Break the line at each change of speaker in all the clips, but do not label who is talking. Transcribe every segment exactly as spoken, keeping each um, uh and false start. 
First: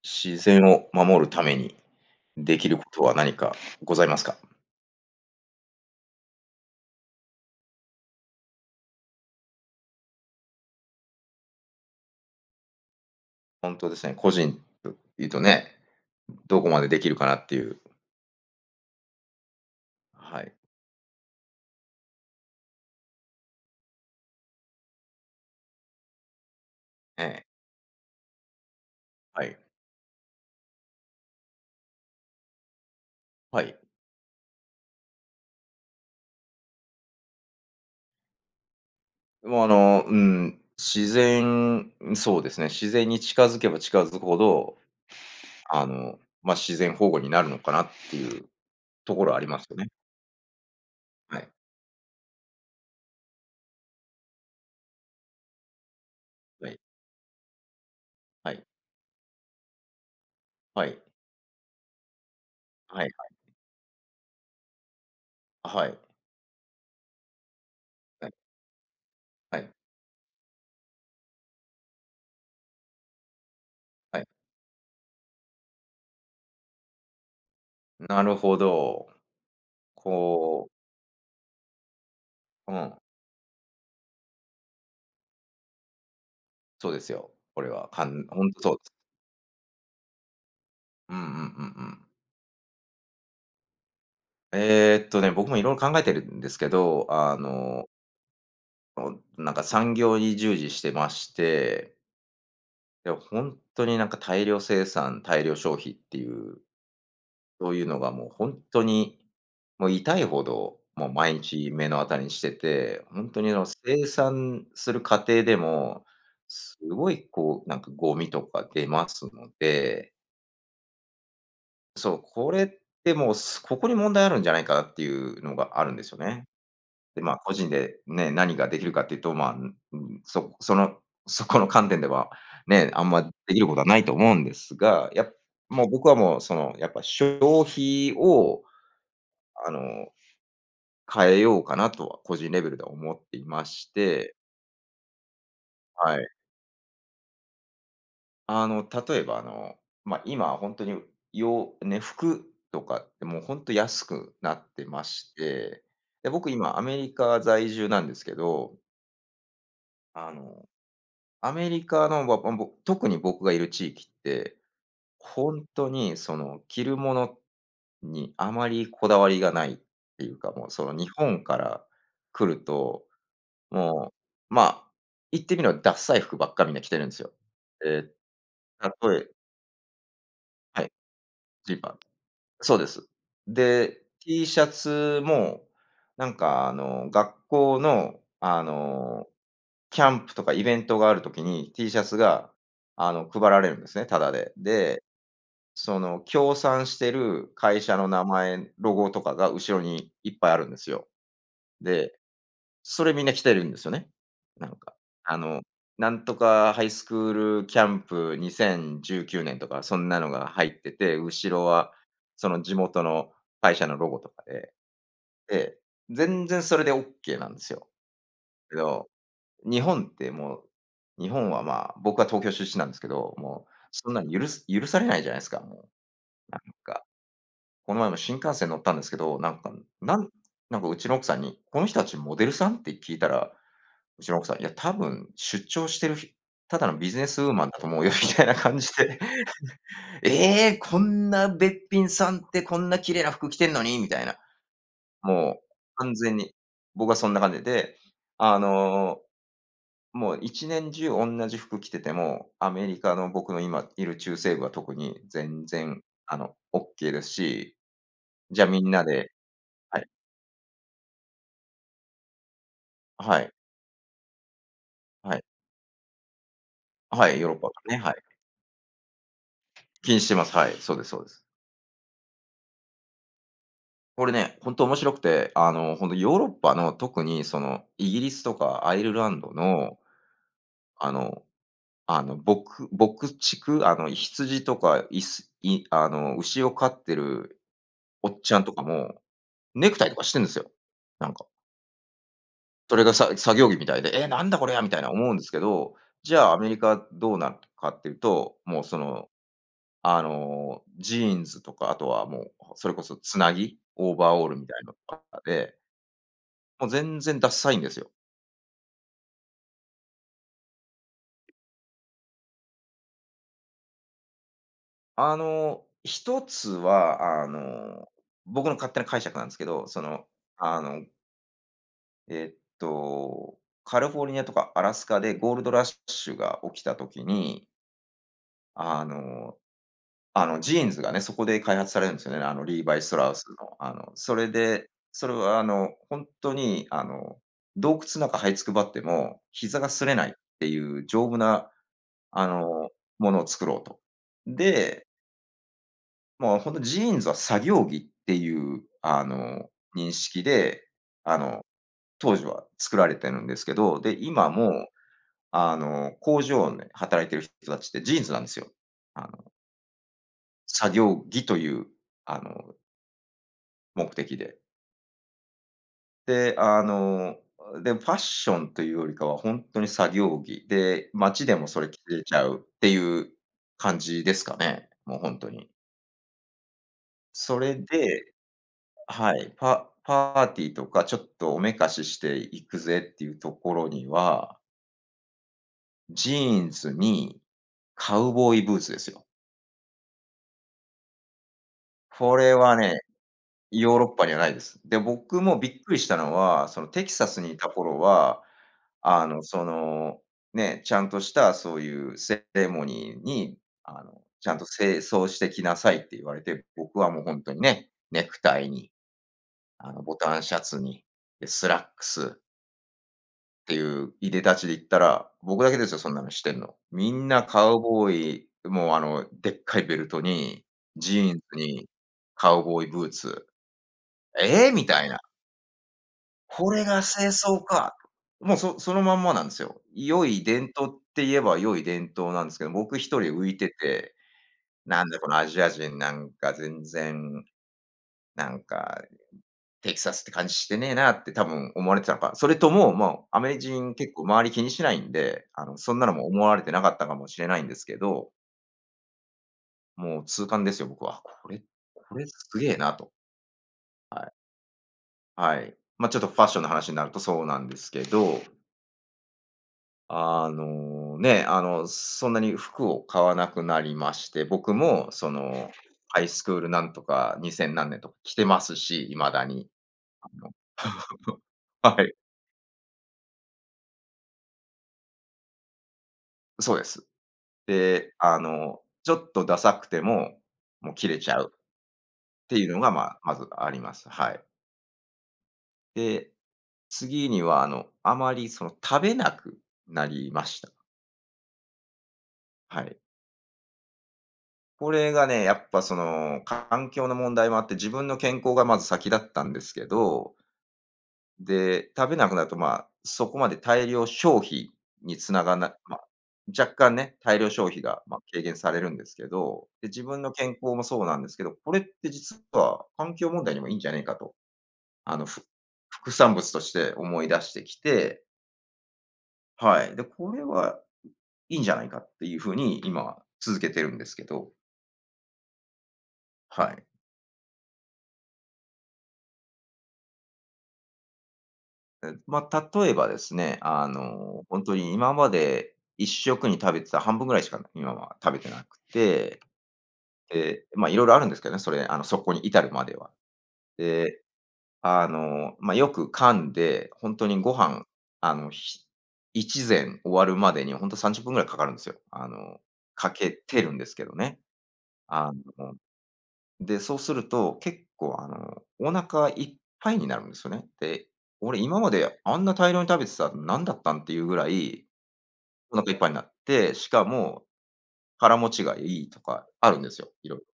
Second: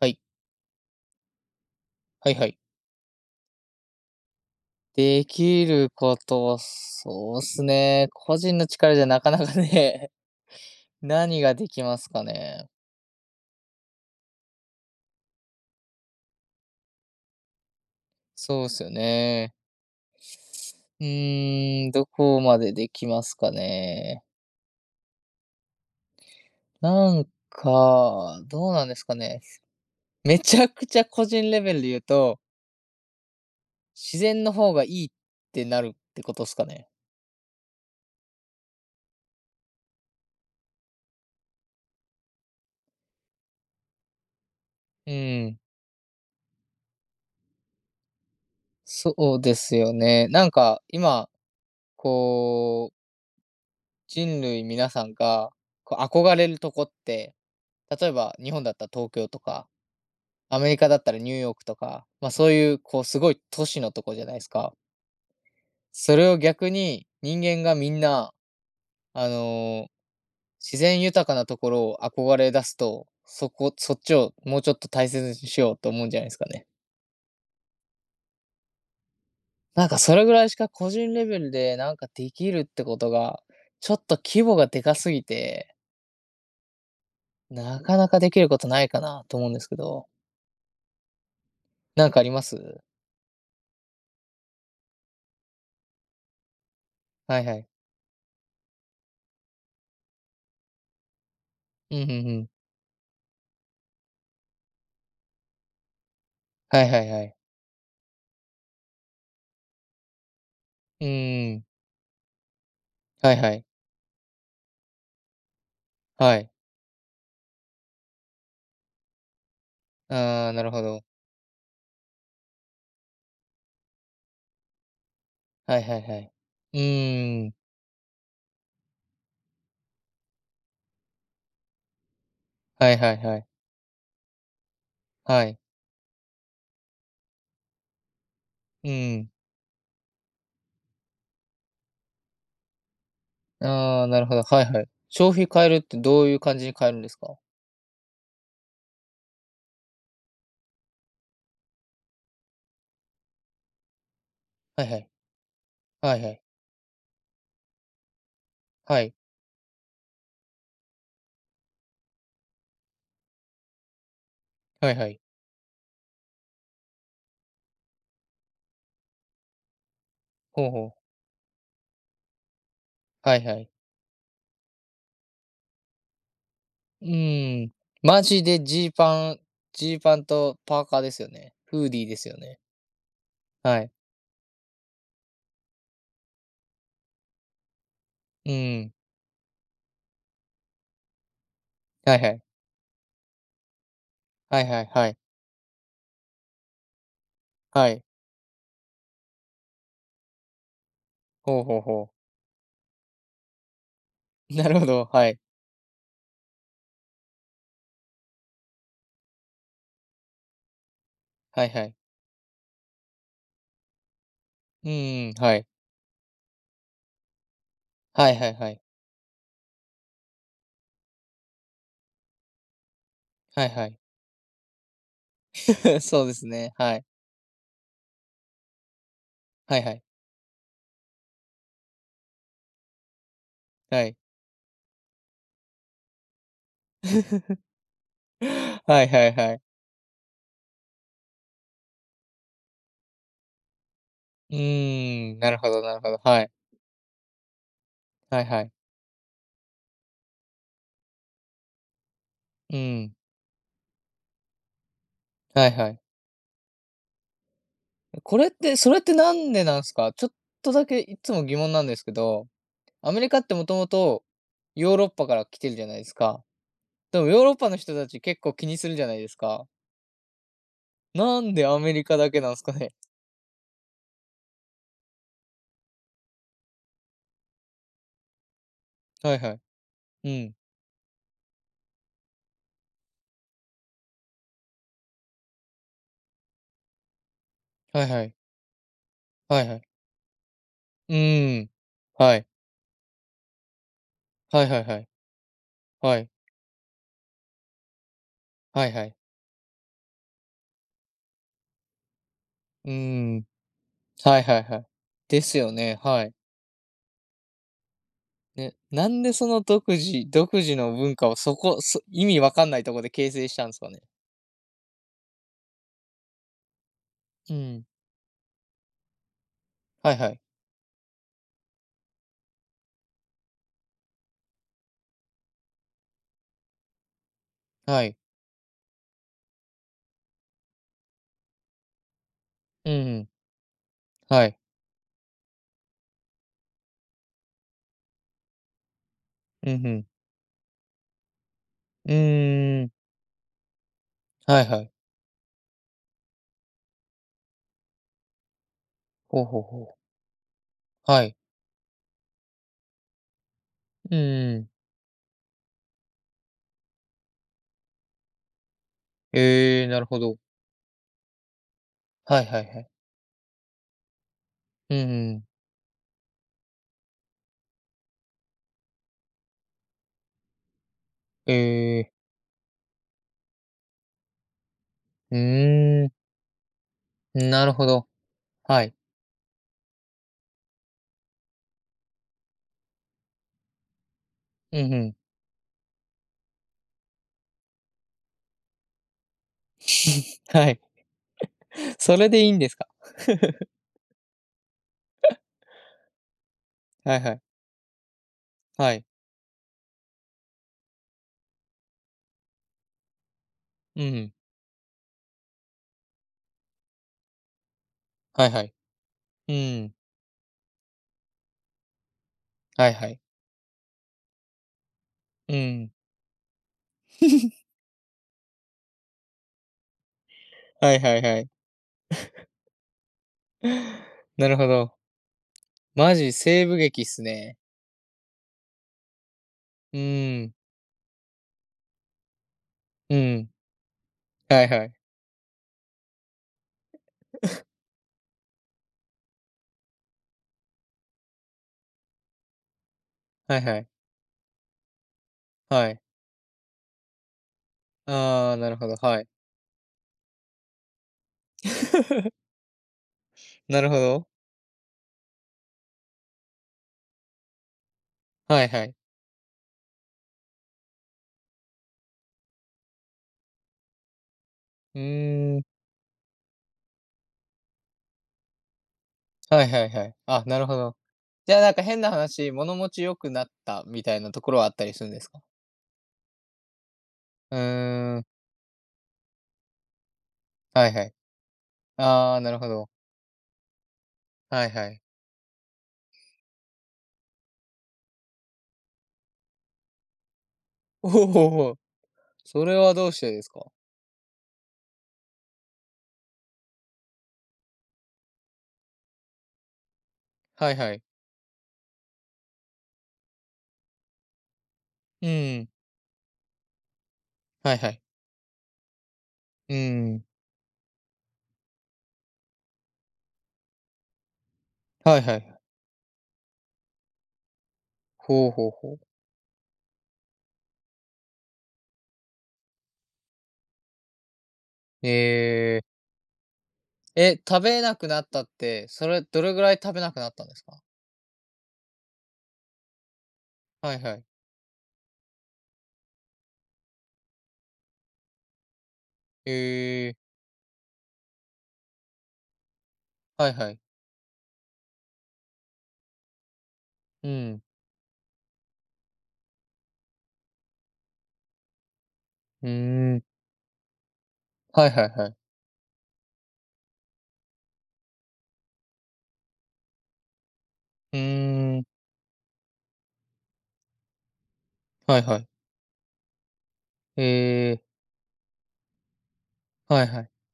はい。
自然を守るために
はいは
で
い。
きることは何かございますか？
できることは、そうっすね。個人の力じゃなかなかね、何ができますかね。
本当ですね、個人というとね、どこまでできるかなっていう。
そうっすよね。
はい。
うーん、どこまでできますかね。な
え
ん
え、
か、どうなんですかね。
はい。
めちゃくちゃ個人レベルで言うと、
はい。
自然の方がいいってなるってことっすかね。
もうあの、うん、自然そうですね、自然に近づけば近づくほど、
うん、
あの、まあ、自然保護になるのかなっていう
そ
ところはあ
う
り
で
ます
す
よね。
よね。なんか今、
はい、
こう人類皆さんが、こう憧れる
は
と
い、
こって、例えば日
は
本
い、
だったら東京とか、アメリ
は
カだ
い、
ったらニューヨークとか、まあ、そういうこう
はい、
すごい都市のとこじゃないですか。
はい、
それを逆に人間がみん
は
な、
い、
あ
はい、
の、自然豊かなところを憧れ出すと、そこそっち
はい。
をもうちょっと大切にしようと思うんじゃないですかね。
なるほど。
なんかそれぐらいしか
こう
個人レベルでなんかできるっ
う
てこ
ん。
とが、ちょっと規模がでかすぎて、
そうですよ。これ
な
は、
か
か
なか
ん
でき
ほ
る
ん
こ
と
と
そう
な
で
い
す。
かなと思うんですけど。
うんうんうんうん。
なんかあります？
えっとね、僕もいろいろ考えてるんですけど、あ
はいはい。
の、おなんか産業に従事してまして、
うん、うんうん。
いや、本当になんか大量生産、大量消費っていう、
はいはいはい。
そういうのがもう本当に、もう痛いほど、
う
もう毎
ーん。
日目の当たりにしてて、本
はい
当に
は
あ
い。
の生産する過程でも、
はい。
すごいこう、なんかゴミとか出ますので、
ああ、なるほど。
そう、これってもう、すここに問題あるんじゃないかなっていうのが
はい
あるん
は
で
い
す
は
よ
い。
ね。
う
で、まあ、
ー
個
ん。
人でね、何ができるかっていうと、まあ、ん、ん、そその そこの観点では、ね、
はい
あん
はい
まで
はい。
きることはないと思うんですが、やっ
はい。
もう僕はもう、その、やっぱ消費を、
うーん。
あの、変えようかなとは個人レベルでは思っていまし
ああ、なる
て、
ほど。はいはい。消費変えるって
は
ど
い。
ういう感じに変えるんですか？
あの、例えばあの、まあ、今本当に、ようね、服とかってもう本当安くなっ
は
て
いは
ま
い。
して、
はい
で、
はい。
僕今アメリカ在住なんですけど、
はい。
あの、アメリカの、ばぼ特に僕がいる地域って、
はいはい。
本当にその着るものにあまりこだわりがないっていうか、も
ほ
う
う
そ
ほ
の日
う。
本から来ると、
はいはい。
もう、まあ、言ってみればダッサい服ばっかみんな着てる
う
んですよ。
ーん。
ええ、
マジでジ
た
ー
え
パン、ジーパンとパ
は
ー
い、
カーですよね。
ジー
フー
パ
デ
ン
ィーですよね。
そうです。
はい。
で、T シャツも、なんかあの、学校の、
う
あ
ーん。
の、キャンプとかイベントがあるときに T シャ
は
ツ
いはい。
が、あの、配られるんですね、タダで。
はいはい
で、
はい。
その協賛してる会
は
社
い。
の名前、ロゴとかが後ろにいっぱいあるんですよ。
ほうほうほう。
でそれみんな来てるんですよね。な
な
ん
るほ
か、
ど、は
あ
い。
の、なんとかハイスクールキャンプにせんじゅうきゅうねんとか、そんなのが入ってて、後ろ
はいは
は
い。
その地元の会社のロゴとかで、
うんん、はい。
で、全然それでオッケーなんですよ。
はいはいは
け
い。
ど、日本ってもう、日本はまあ、僕は東京出身なんですけど、
は
も
い
う
はい。
そんなの許す許されないじゃないですか、もう、
そうです
なん
ね。は
か。
い。
この前も新幹線乗ったんですけど、なんか、
はいはい。
なんなんかうちの奥さんに、「この人たちモデルさん？」って聞いたら、
はい。
うちの奥さん、いや、多分出張してるひただのビジネスウーマンだと思うよみたいな感 じ
はい
で、
はいはい。
ええ、こんなべっぴんさんってこんな綺麗な服着てんのにみたいな。
うーん、なる
もう
ほどなるほ
完
ど。
全
はい。
に、僕はそんな感じで、
はい
あ
はい。
の、もういちねん中おんなじ服着てても、ア
う
メリカ
ん。
の僕の今いる中西部は特に全
はいはい。
然、あの、オッケーですし、
これっ
じゃあ
て、
みん
それっ
な
てな
で、
んでなんです
はい、
か？ちょっとだけいつも疑問なんですけど、アメリカ
は
っ
い、
てもともとヨーロッパか
はい、
ら来てるじゃないですか。でも
はい、
ヨー
ヨー
ロ
ロッ
ッ
パ
パ
と
の
か
人
ね、
た
はい。
ち結構気にするじゃないですか。
気にしてます。はい、そうですそうで
な
す。
んでアメリカだけなんですかね？
これね、ほんと面白くて、あの、本当ヨーロッパの特にその、イギリスとかアイルラ
はい
ン
は
ド
い。
の、
うん。
あのあの、牧牧畜、あの、羊とか、いすいあの、牛を飼ってる
はいは
お
い。
っちゃんとかも、
はいはい。
ネクタイとかしてんですよ。
う
なんか。
ーん。はい。
それがさ作業着みたいで、「えー、なんだ
は
こ
い
れ
は
や」、
い
み
は
たい
い。
な思うんですけど、
はい。
じゃあアメリカどうなるかっていうと、もう
はい
そ
はい。
の、あの、ジーンズとか、あとはもう、そ
う
れこそ
ー
つ
ん。
なぎ、オーバー
はい
オール
はい
みた
は
い
い。
なのとか
ですよ
で、
ね、はい。
もう全然ダッサいんですよ。
ね、なんでその独自独自の文化をそこ、そ意味わかんないとこで形成したんですかね？
あの、一つは、あ
うん。
の、僕の勝手な解釈なんですけど、そ
はい
の、
はい。
あの、えっと、カリフォルニアとかアラスカでゴールドラッシュが起きた時に、
はい。
あのあの、ジーンズがね、そこで開発されるんですよね。あの、リー
うん
バイ・スト
うん。
ラウスの。あの、そ
は
れ
い。
で、それはあの、本当にあの、洞窟の中這いつくばっても、
うん
膝が
ふ
擦
ん。
れないっていう丈夫な
う
あ
ー
の、
ん。
ものを作ろうと。
はいはい。
で、もう本当ジーンズは作業着っていう、あ
ほうほう
の、
ほう。
認識で、
は
あ
い。
の、当時は作られてるんですけど、
う
で、
ん
今
うん。
も、あの、工場で働いてる人たちってジーンズなんですよ。あの、
ええ、なるほど。
作業着という、あ
はいはい
の、
はい。
目的で。
うんうん。
で、あの、で、ファッションというよりかは本当に作業着で、街
え
でもそれ着
ん、
れちゃうっていう感じですかね、もう本当に。
う、うーん、
そ
なる
れ
ほど。
で、
はい。
はい、パパーティーとか、ちょっとおめかしして行くぜっていうところには、
うん、ふん。
ジーンズにカウボーイブーツですよ。
はいはいうんうんええうーんなるほどはいうんうんはい。 それ
こ
でいい
れ
んです
は
か？
ね、ヨーロッパにはないです。で、僕もびっくりしたのは、そのテ キ
はい
サ
は
ス
い。
にいた頃は、
はい。
あの、その、ね、ちゃんとしたそういうセレモニーに、
う
あ
んう
の、
ん。
ちゃんと正装してきなさいって言われて、僕はもう本当にね、ネク
はい
タ
は
イ
い。
に、
う
あ
ん。
の、ボタンシャツに、で、スラックス
はいはい。
ていう入で立ちで言ったら、
う
僕だけで
ん。
すよ、そんなのしてんの。みんなカウボーイ、もうあの、でっかいベルトに、
はいは
ジ
い
ー
は
ンズ
い。
に、カウボーイブーツ。
なるほ
ええ！み
ど。
たいな。
マジ西
こ
部
れが
劇っす
正
ね。
装か。もうそそのまんまなんですよ。
う
良い
ーん。
伝統って言えば良い伝統なんですけど、僕
う
一人浮
ん。
いてて、
はいはい。
なんだこのアジア人なんか全然、なんかテキサスって感じしてねえなって多分思われてたのか、それとも、もうアメリ
はい
カ
はい。
人結構周り気にしないんで、あの、
は
そん
い。
なのも思われてなかったかもしれないんですけど、
ああ、なるほど、はい。
もう痛感ですよ、僕は。これ、これす げえなと。
なるほ
は
ど。
い。はい。まあ、ちょっとファッションの話になるとそうなんですけど、
はいはい。
あの、ね、あの、そんなに服を買わなくなりまして、僕
う
もそ
ーん。
の、ハイスクールなんとかにせん何年とか着てますし、未だ
は
に。
いはいはい。
あ
あ、
の
なるほど。じ ゃあ、なんか変
は
な
い、
話、物持ち良くなったみたいなところはあったりするんですか？
そうです。
う
で、
ーん。
あの、ちょっとダサくても、
は
も
い
う
は
切
い。
れちゃうっ
ああ、な
て
るほ
いうの
ど。
が、まあ、まずあります。はい。
はいはい。
で、次には、あの、あまりその食べなくなりました。
おお、それ
は
は
い。
どうしてですか？
これがね、やっぱその環境の問題もあって、自分の健康がまず先だったんですけど、
はいはい。
で、食べなくなると、まあ、そこまで大量消費に
う
つながらな
ん。
い、まあ、若干ね、大量消
はい
費
は
が、
い。
まあ、軽減されるんですけど、
う
で、自
ー
分
ん。
の健康もそうなんですけど、これって実は環境問題にもいいんじゃないかと、あ
はい
の、
は
ふ
い。
副産物として思い出してきて、
ほうほうほう。
はい。で、これはいいんじゃないかっていうふうに今続けてるんですけど、
ええ。
はい。
え、食べなくなったって、それどれぐらい食べなくなったんですか？
え、まあ、例えばですね、あ
はいはい。
の、本当に今まで一食に食べてた半分ぐらいしか今は食べてなくて、
ええ、
えいろいろあるんですけどね、それ、あの、そこに至るまでは。
はいはい。
で、あの、まあ、よく噛んで、本当
う
にご
ん。
飯、あの、ひ一膳終わるまでにほんとさんじゅっぷんぐらいかかるんですよ。あの、
う
か
ーん。
けてるんですけどね。
はいはいは
あ
い。
の、で、そうすると、結構、あの、お腹いっぱいになるんですよね。で、
う
俺
ー
今
ん。
まであんな大量に食べてたの何だったんっていうぐらい、
はいはい。
お腹いっぱいになって、しか
え
も
え、
腹持ちがいいとかあるんです
はい
よ、
は
い
い。
ろいろ。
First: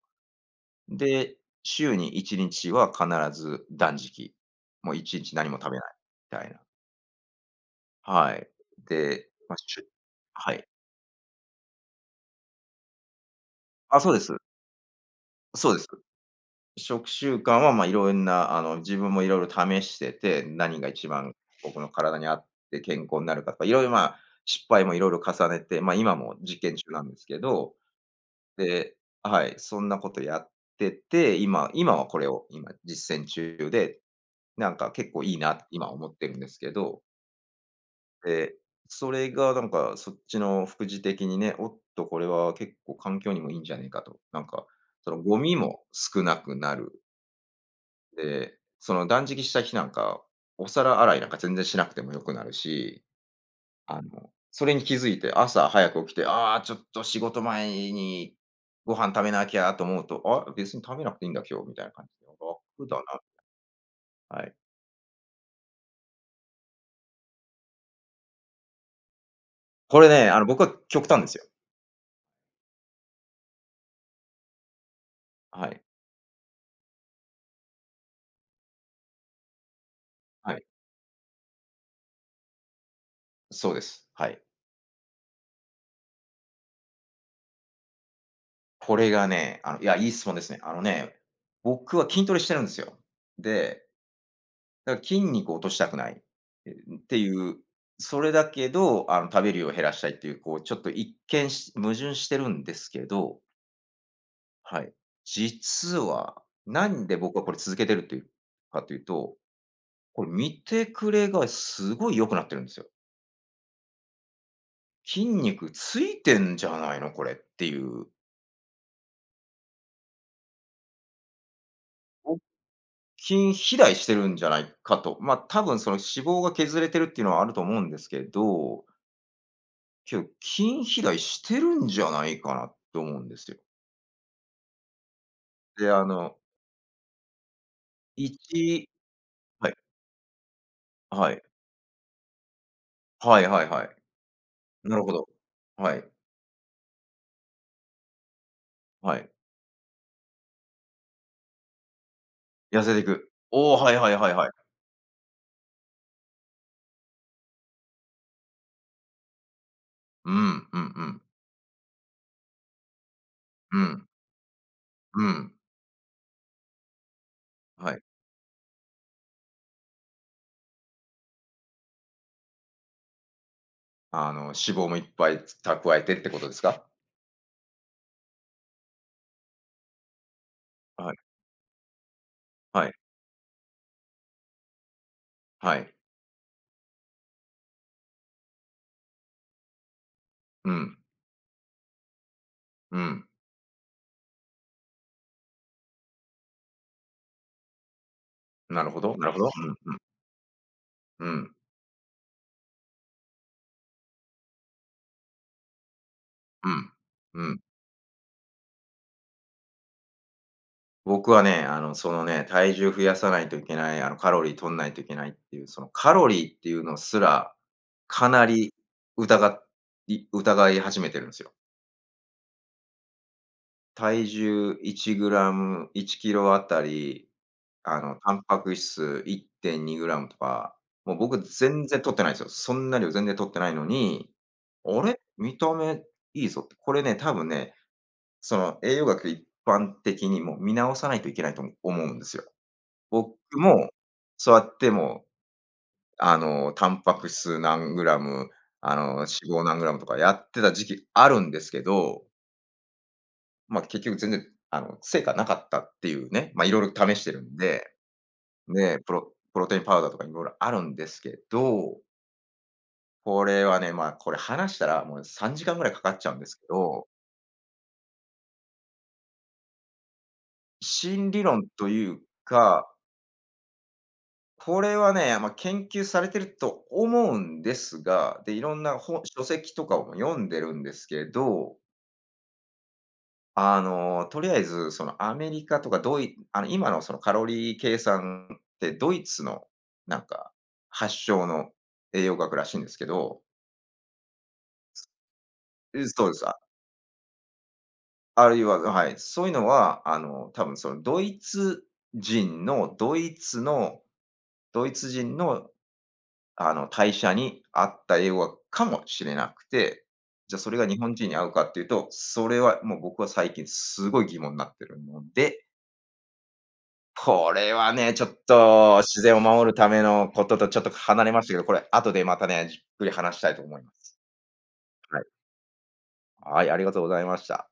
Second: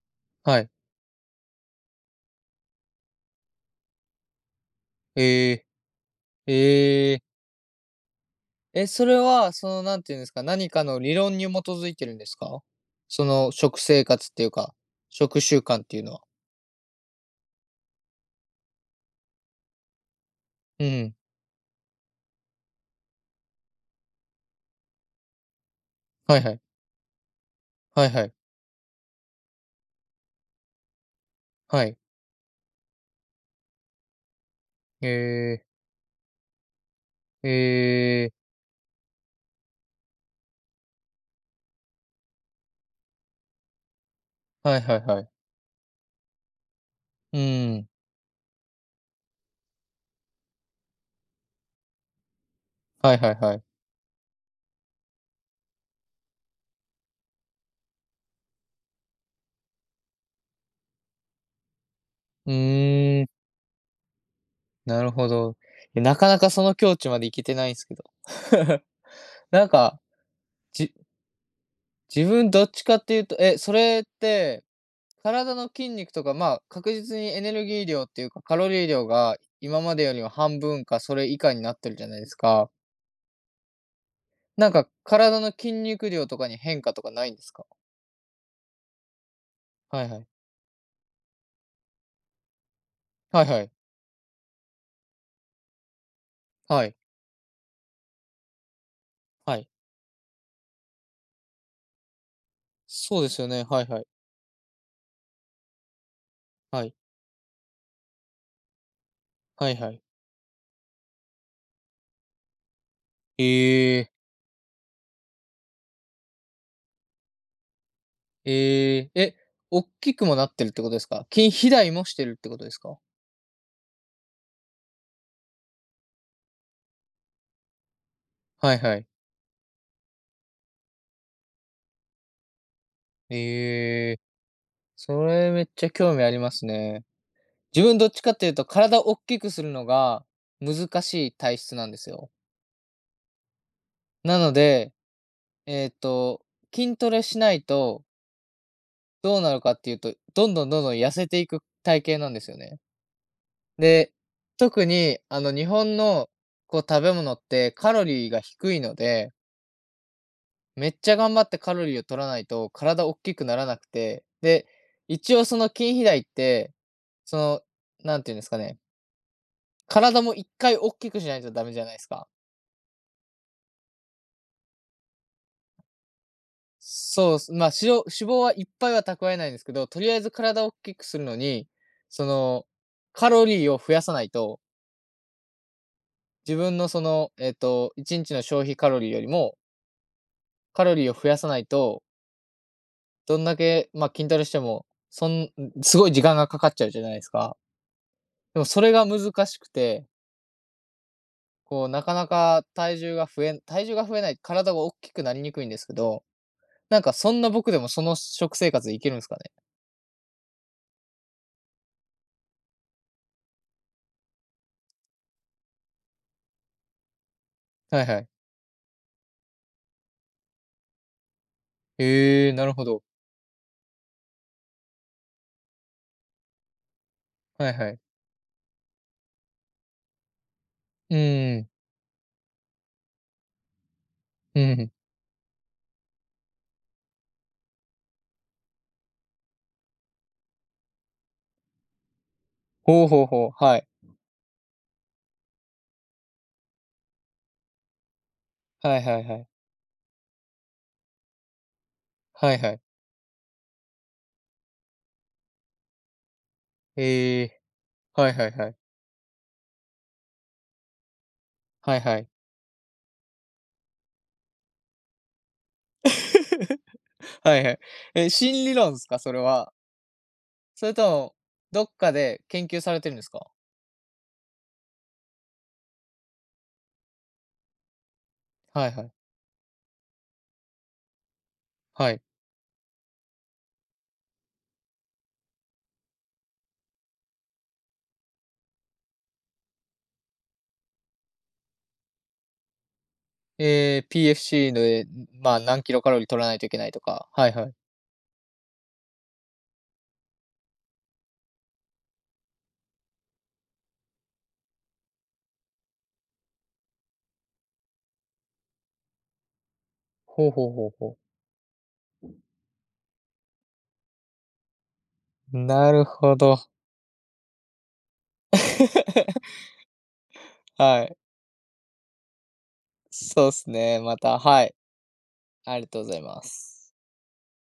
はい。
で、週にいちにちは必ず断食。もういちにち何
え
も
え。
食べないみたいな。
ええ。
はい。
え、それ
で、
は、
まあ、
そ
し
の、
ゅ
何ていうんですか、
はい。
何かの理論に基づいてるんですか？その、食
あ、
生
そうで
活っ
す。
ていうか、食習
そうで
慣っ
す。
ていうのは。
食習慣は、まあ、いろんなあの、自分もいろいろ試してて、何
う
が一
ん。
番僕の体に合って健康になるかとか、いろいろ、まあ、失敗もいろいろ重ねて、ま、あ今も
はいは
実
い。
験中なんですけど、
はいはい。
で、はい、そんなことやってて、今
は
今
い。
はこれを今実践中で、なんか
へ
結構いいなって
え。
今思ってるんですけど。
へえ。
で、それがなんかそっちの副次的にね、おっと、これは結構環境にもいいんじゃねえかと。なんか、
はいはいはい
そ
はいはいえーえはいはい
の
はい
ゴミも少なくなる。
うーん、
で、その断食した日なんか、お皿洗いなんか全然しなくてもよくなるし、
はいはいはい。
あの、それに気づいて朝早く起きて、ああ、ちょっと仕事前にご飯食べなきゃと思うと、あ、別に食べなくていいんだ今日みたいな感じで、
う
楽だ
ーん、
な。はい。
なるほど。え、なかなかその境地まで行けてないんすけど。なん
こ
か、
れね、あの僕は
じ
極端ですよ。
自分どっちかっていうと、え、それって、体
は
の
い。
筋肉とか、まあ、確実にエネルギー量っていうか、カロリー量が今までよりも
は
半
い。
分かそれ以下になってるじゃないですか。
そうです。はい。
なんか体の筋肉量とかに変化とかないんですか？
これがね、あの、いや、
は
い
い
い
は
質
い。
問ですね。あのね、僕は筋トレしてるんですよ。
はいはい。
で、だから筋肉を落としたくない、え、
はい。
っていう、それだけど、あの、食べ
は
る量
い。
を減らしたいっていう、こう、ちょっと一見し矛盾してるんですけ
そうで
ど、
すよね。はいはい。
はい。実は、
は
な
い。
んで僕はこれ続けてるっていうかというと、
はいはい。
これ見てくれがすごい良くなってるんですよ。
ええ。
筋肉ついてんじゃないの、これっていう。
ええ、え、おっきくもなってるってことですか？き肥大もしてるってことですか？
筋肥大してるんじゃないかと。ま、あ多分その脂肪が削れてるっていうのはあると思うんですけ
はい
ど、
はい。
けど、筋肥大してるんじゃないかなと思うんですよ。
ええ、それめっちゃ
で、あ
興味あり
の、
ますね。自分どっちかっていうと、
いち、
体おっきくす
は
る
い、
のが難しい
はい。
体質なんですよ。
はいはいはい。
なので、
なるほど。
えっ
はい、
と、筋トレしないと
はい。
どうなるかっていうと、どんどんどんどん痩せていく体型なんですよね。
痩せていく。おお、はいは
で、
いはいはい。
特にあの、日本のこう食べ物ってカロリーが低いので
うん、うんう
めっちゃ
ん。
頑張ってカロリーを取らないと体おっきくなら
う
なく
ん、
て、で、
う
一応
ん。
その筋肥大って、その、
はい。
なんていうんですかね、体も一回おっきくしないとダメじゃないですか。
あの、脂肪もいっぱい蓄えてってことですか？
そうっす、まあ、脂肪脂肪はいっぱいは蓄えないんですけど、とりあえず体をおっきく
はい、
するのに、その、
はい、
カロリーを増やさないと、
はい。
自分のその、えっと、いちにちの消費カロリーよりも、
う
カロ
ん、
リーを増やさないと、
うん。
どんだけ、まあ、筋トレしても、そん、すごい時間がかかっちゃうじゃないですか。でもそ
なる
れ
ほ
が
どな
難
るほど。
しくて、
うん、うん、
こうなかなか体重が増え体重が増えない、体が大きくなりにくいんですけど、
うん、
なんかそんな
うん。
僕でもその食生活でいけるんですかね？
僕はね、あの、そのね、体重増やさないといけない、あの、カロリー取んないといけないっていう、そのカロリーっていうのすら、
はいは
か
い。
なり疑っい疑い始めてるんですよ。
へーなるほど。
体重いちグラム、いちキロあたり、
はいはい。
あの、タンパク質いってんにグラムとか、も
う
う僕
ん、
全然取ってないんですよ。そんな量全然取ってないのに、
うん。
あれ、見た目いいぞって、これね、多分ね、その栄養学一般的にもう見直さないといけないと思思うんですよ。
ほうほう
僕
ほう、はい。
も、そうやってもあの、タンパク質何グラム、あ
は
の、
いはい
脂
はい。
肪何グラムとかやってた時期あるんですけど、
はいはい。
まあ、結局全然、あの、成果なかったっていうね、まあ、いろいろ試してる
へ
ん
え
で、
ー、はいはいはいへー
ね、プロプロテインパウダーとかいろいろあるんですけ
は
ど、
いはい。
これはね、まあ、これ話したらもうさんじかんぐらいかかっちゃうんですけど、
はいはい。え、新理論ですか？それは。それと
心
も、
理論
ど
と
っ
い
か
う
で研究
か、
されてるんですか？
これはね、まあ、研究されてると思うんですが、で、いろん
はい
な
はい。
本、書籍とかをも読んでるんですけど、
はい。
あの、とりあえずそのアメリカとかドイあの、今のそのカロリー計算ってドイツのなんか発祥の栄養学らしいんですけど、
え ピーエフシー で、まあ、何キ
う
ロ
ん、
カロ
そ
リ
う
ー
で
取
す。
ら
あ
ないといけないとか、はいはい。
あるいははい、そういうのは、あの、多分そのドイツ人のドイツのドイツ人のあの、代謝に合った英語かもしれなくて、
ほう
じゃ、
ほ
そ
う
れが
ほう
日
ほ
本
う。
人に合うかっていうと、それはもう僕は最近すごい疑問になってるので、
なるほど。
これはね、ちょっと自然を 守るためのこととちょっと
はい、
離れましたけど、これ後でまたね、じっくり話し
そ
た
うで
いと
す
思いま
ね、ま
す。
た、はい、
はい。
ありがとうございま
はい、ありが
す。
とうございました。